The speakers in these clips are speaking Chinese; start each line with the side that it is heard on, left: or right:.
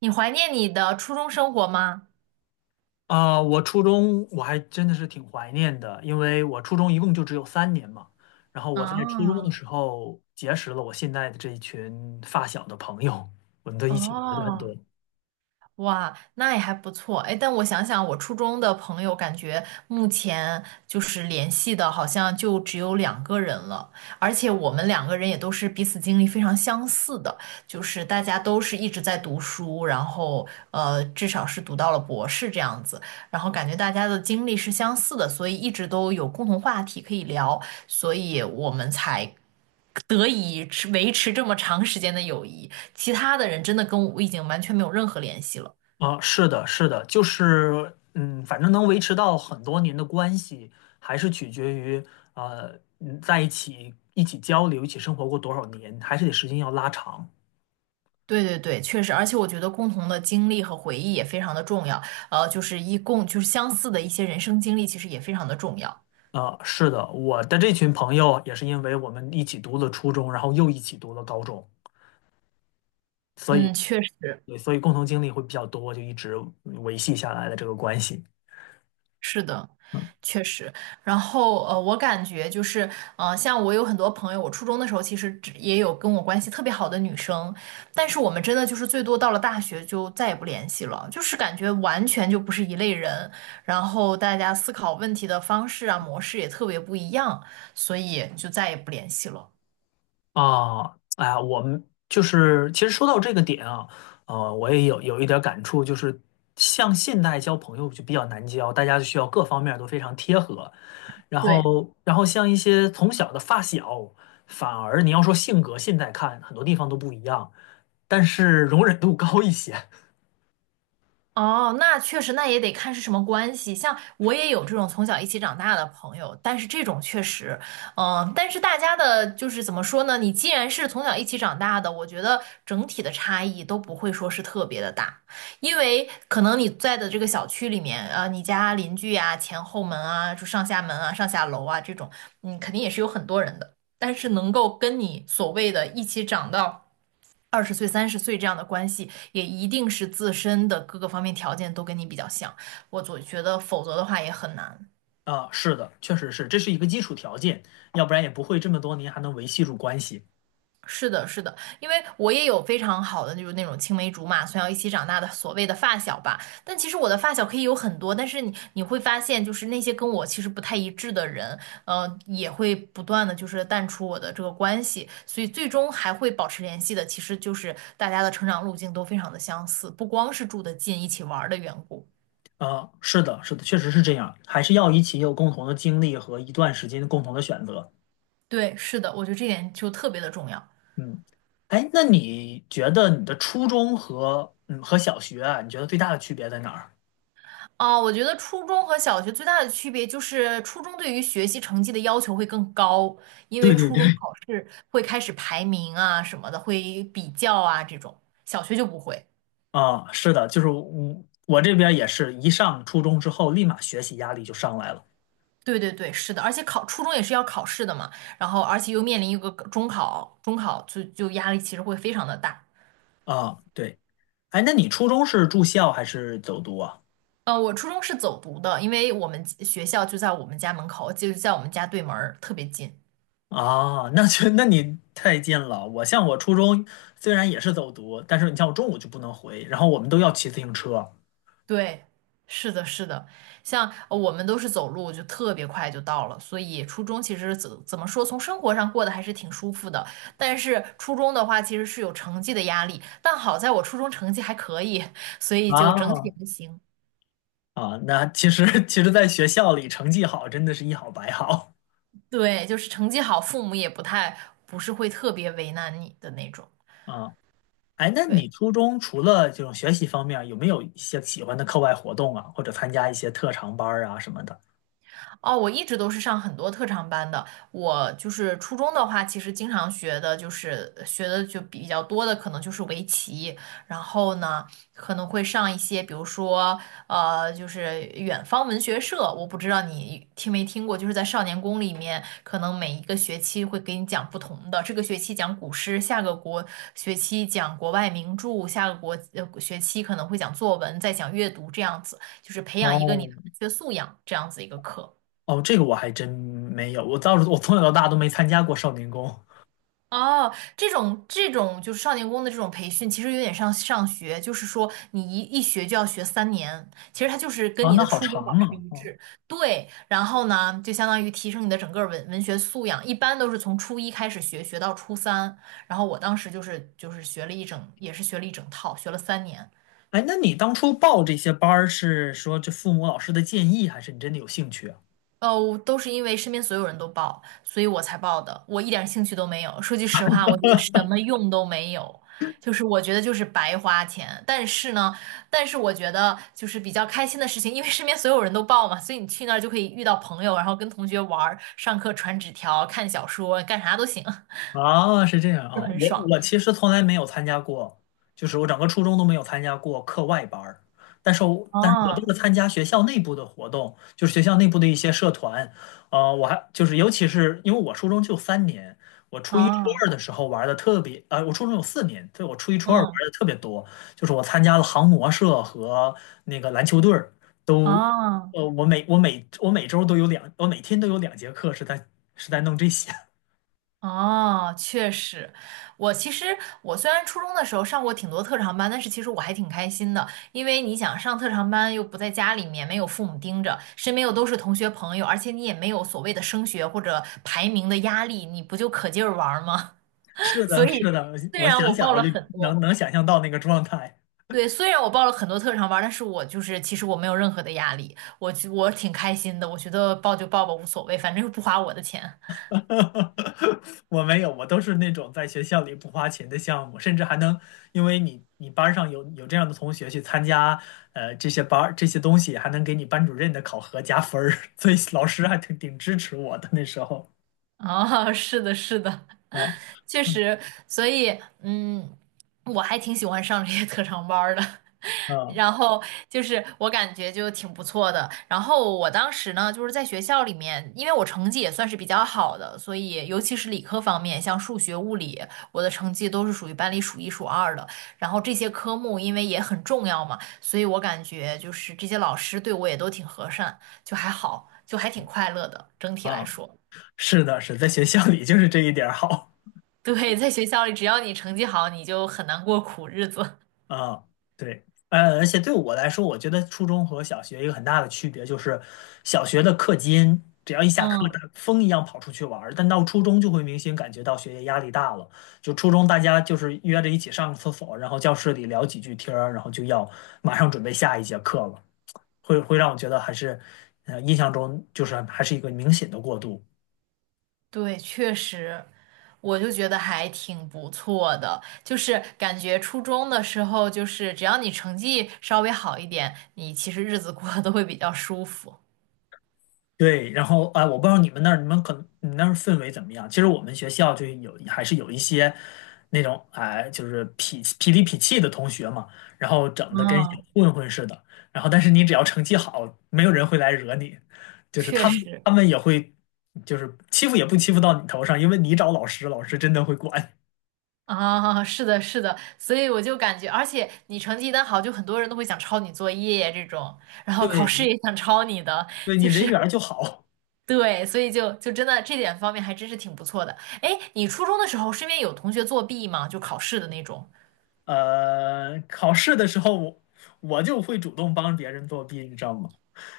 right: 你怀念你的初中生活吗？
left: 啊，我初中我还真的是挺怀念的，因为我初中一共就只有三年嘛。然后我在初中的
right: 啊，
left: 时候结识了我现在的这一群发小的朋友，我们都一起玩的很多。
right: 哦，哇，那也还不错。哎，但我想想，我初中的朋友，感觉目前就是联系的，好像就只有两个人了。而且我们两个人也都是彼此经历非常相似的，就是大家都是一直在读书，然后至少是读到了博士这样子。然后感觉大家的经历是相似的，所以一直都有共同话题可以聊，所以我们才得以维持这么长时间的友谊，其他的人真的跟我已经完全没有任何联系了。
left: 啊，是的，是的，就是反正能维持到很多年的关系，还是取决于在一起交流、一起生活过多少年，还是得时间要拉长。
right: 对对对，确实，而且我觉得共同的经历和回忆也非常的重要，就是一共就是相似的一些人生经历，其实也非常的重要。
left: 啊，是的，我的这群朋友也是因为我们一起读了初中，然后又一起读了高中。所以。
right: 嗯，确实，
left: 对，所以共同经历会比较多，就一直维系下来的这个关系
right: 是的，确实。然后我感觉就是，像我有很多朋友，我初中的时候其实只也有跟我关系特别好的女生，但是我们真的就是最多到了大学就再也不联系了，就是感觉完全就不是一类人，然后大家思考问题的方式啊、模式也特别不一样，所以就再也不联系了。
left: 啊。哎呀，我们就是其实说到这个点啊，我也有一点感触，就是像现代交朋友就比较难交，大家需要各方面都非常贴合，然
right: 对，
left: 后然后像一些从小的发小，反而你要说性格，现在看很多地方都不一样，但是容忍度高一些。
right: 哦，那确实，那也得看是什么关系。像我也有这种从小一起长大的朋友，但是这种确实，嗯，但是大家的就是怎么说呢？你既然是从小一起长大的，我觉得整体的差异都不会说是特别的大，因为可能你在的这个小区里面，你家邻居啊、前后门啊、就上下门啊、上下楼啊这种，嗯，肯定也是有很多人的，但是能够跟你所谓的一起长到。20岁、30岁这样的关系，也一定是自身的各个方面条件都跟你比较像。我总觉得，否则的话也很难。
left: 啊，是的，确实是，这是一个基础条件，要不然也不会这么多年还能维系住关系。
right: 是的，是的，因为我也有非常好的，就是那种青梅竹马，从小一起长大的所谓的发小吧。但其实我的发小可以有很多，但是你会发现，就是那些跟我其实不太一致的人，也会不断的就是淡出我的这个关系。所以最终还会保持联系的，其实就是大家的成长路径都非常的相似，不光是住得近，一起玩儿的缘故。
left: 啊，是的，是的，确实是这样，还是要一起有共同的经历和一段时间共同的选择。
right: 对，是的，我觉得这点就特别的重要。
left: 嗯，哎，那你觉得你的初中和小学啊，你觉得最大的区别在哪儿？
right: 啊，我觉得初中和小学最大的区别就是初中对于学习成绩的要求会更高，因
left: 对
right: 为
left: 对
right: 初
left: 对，
right: 中考试会开始排名啊什么的，会比较啊这种，小学就不会。
left: 啊，是的，就是我这边也是一上初中之后，立马学习压力就上来了
right: 对对对，是的，而且考初中也是要考试的嘛，然后而且又面临一个中考，中考就压力其实会非常的大。
left: 啊。对，哎，那你初中是住校还是走读啊？
right: 我初中是走读的，因为我们学校就在我们家门口，就在我们家对门儿特别近。
left: 啊，那你太近了。我像我初中虽然也是走读，但是你像我中午就不能回，然后我们都要骑自行车。
right: 对，是的，是的，像我们都是走路，就特别快就到了，所以初中其实怎么说，从生活上过得还是挺舒服的。但是初中的话，其实是有成绩的压力，但好在我初中成绩还可以，所以就整体
left: 啊
right: 还行。
left: 啊，那其实，在学校里成绩好真的是一好百好
right: 对，就是成绩好，父母也不太不是会特别为难你的那种。
left: 啊。哎，那你
right: 对。
left: 初中除了这种学习方面儿有没有一些喜欢的课外活动啊，或者参加一些特长班儿啊什么的？
right: 哦，我一直都是上很多特长班的。我就是初中的话，其实经常学的就比较多的，可能就是围棋。然后呢，可能会上一些，比如说就是远方文学社。我不知道你听没听过，就是在少年宫里面，可能每一个学期会给你讲不同的。这个学期讲古诗，下个学期讲国外名著，下个学期可能会讲作文，再讲阅读，这样子，就是培养一个你
left: 哦
right: 的文学素养这样子一个课。
left: 哦，这个我还真没有，我倒是从小到大都没参加过少年宫。
right: 哦，这种就是少年宫的这种培训，其实有点像上学，就是说你一学就要学三年，其实它就是跟
left: 啊。
right: 你
left: 那
right: 的
left: 好
right: 初中
left: 长
right: 保持
left: 啊。
right: 一
left: 哦，
right: 致。对，然后呢，就相当于提升你的整个文学素养，一般都是从初一开始学，学到初三。然后我当时就是学了一整，也是学了一整套，学了三年。
left: 哎，那你当初报这些班儿是说这父母老师的建议，还是你真的有兴趣啊？
right: 哦，都是因为身边所有人都报，所以我才报的。我一点兴趣都没有。说句实话，我觉得什么用都没有，就是我觉得就是白花钱。但是呢，但是我觉得就是比较开心的事情，因为身边所有人都报嘛，所以你去那儿就可以遇到朋友，然后跟同学玩儿、上课传纸条、看小说、干啥都行，
left: 啊，是这样
right: 就
left: 啊，
right: 很
left: 我
right: 爽。
left: 我其实从来没有参加过，就是我整个初中都没有参加过课外班儿，但是我都
right: 哦，
left: 是参加学校内部的活动，就是学校内部的一些社团，我还就是尤其是因为我初中就三年，我初一初
right: 哦，
left: 二的时候玩的特别，我初中有4年，对，我初一初二玩
right: 嗯，
left: 的特别多，就是我参加了航模社和那个篮球队儿，都，
right: 哦。
left: 我每周都有两，我每天都有2节课是在弄这些。
right: 哦，确实，我其实我虽然初中的时候上过挺多特长班，但是其实我还挺开心的，因为你想上特长班又不在家里面，没有父母盯着，身边又都是同学朋友，而且你也没有所谓的升学或者排名的压力，你不就可劲儿玩儿吗？
left: 是
right: 所
left: 的，
right: 以
left: 是的，
right: 虽
left: 我
right: 然
left: 想
right: 我
left: 想
right: 报
left: 我
right: 了
left: 就
right: 很
left: 能
right: 多，
left: 能想象到那个状态。
right: 对，虽然我报了很多特长班，但是我就是其实我没有任何的压力，我挺开心的，我觉得报就报吧，无所谓，反正又不花我的钱。
left: 我没有，我都是那种在学校里不花钱的项目，甚至还能因为你班儿上有这样的同学去参加，这些班儿这些东西，还能给你班主任的考核加分儿，所以老师还挺支持我的那时候。
right: 哦，是的，是的，
left: 啊，
right: 确
left: 嗯
right: 实，所以，嗯，我还挺喜欢上这些特长班儿的，
left: 啊
right: 然后就是我感觉就挺不错的。然后我当时呢，就是在学校里面，因为我成绩也算是比较好的，所以尤其是理科方面，像数学、物理，我的成绩都是属于班里数一数二的。然后这些科目因为也很重要嘛，所以我感觉就是这些老师对我也都挺和善，就还好，就还挺快乐的，整体来
left: 啊，
right: 说。
left: 是的，是在学校里就是这一点儿好。
right: 对，在学校里，只要你成绩好，你就很难过苦日子。
left: 啊，对，而且对我来说，我觉得初中和小学一个很大的区别就是，小学的课间只要一下课，大
right: 嗯，
left: 风一样跑出去玩儿但到初中就会明显感觉到学业压力大了。就初中大家就是约着一起上个厕所，然后教室里聊几句天儿然后就要马上准备下一节课了，会让我觉得还是，印象中就是还是一个明显的过渡。
right: 对，确实，我就觉得还挺不错的。就是感觉初中的时候，就是只要你成绩稍微好一点，你其实日子过得都会比较舒服。
left: 对，然后啊，我不知道你们那儿，你们那儿氛围怎么样？其实我们学校还是有一些那种哎，就是痞痞里痞气的同学嘛，然后整的跟小
right: 嗯，
left: 混混似的。然后，但是你只要成绩好，没有人会来惹你，就是
right: 确
left: 他们
right: 实
left: 他们也会就是欺负也不欺负到你头上，因为你找老师，老师真的会管。
right: 啊，是的，是的，所以我就感觉，而且你成绩一旦好，就很多人都会想抄你作业这种，然后考
left: 对，
right: 试
left: 你
right: 也想抄你的，
left: 对你
right: 就是
left: 人缘儿就好。
right: 对，所以就真的这点方面还真是挺不错的。哎，你初中的时候身边有同学作弊吗？就考试的那种？
left: 考试的时候我就会主动帮别人作弊，你知道吗？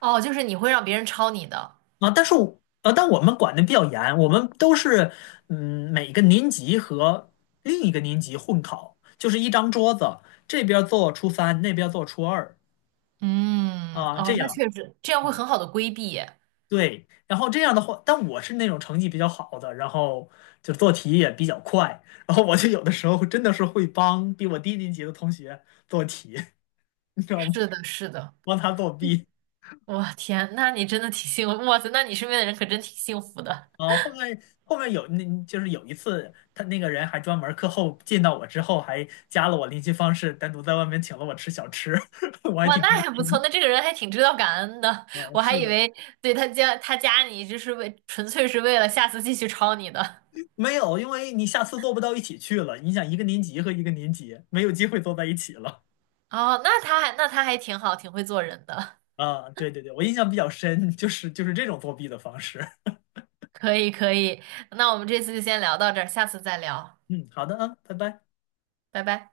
right: 哦，就是你会让别人抄你的。
left: 啊，但我们管的比较严，我们都是每个年级和另一个年级混考，就是一张桌子，这边做初三，那边做初二
right: 嗯，
left: 啊，这
right: 哦，那
left: 样
right: 确实，这样会很好的规避耶
left: 对。然后这样的话，但我是那种成绩比较好的，然后就做题也比较快，然后我就有的时候真的是会帮比我低年级的同学做题，你知道吗？
right: 是的，是的。
left: 帮他作弊。
right: 哇，天，那你真的挺幸福。哇塞，那你身边的人可真挺幸福的。
left: 啊，后面就是有一次，他那个人还专门课后见到我之后，还加了我联系方式，单独在外面请了我吃小吃，我还
right: 哇，
left: 挺开
right: 那还不
left: 心
right: 错，那这个人还挺知道感恩的。
left: 的。
right: 我还
left: 是
right: 以
left: 的，
right: 为对他加你，就是纯粹是为了下次继续抄你的。
left: 没有，因为你下次做不到一起去了。你想一个年级和一个年级没有机会坐在一起了
right: 哦，那他还挺好，挺会做人的。
left: 啊！对对对，我印象比较深，就是这种作弊的方式。
right: 可以可以，那我们这次就先聊到这儿，下次再聊，
left: 嗯，好的啊，拜拜。
right: 拜拜。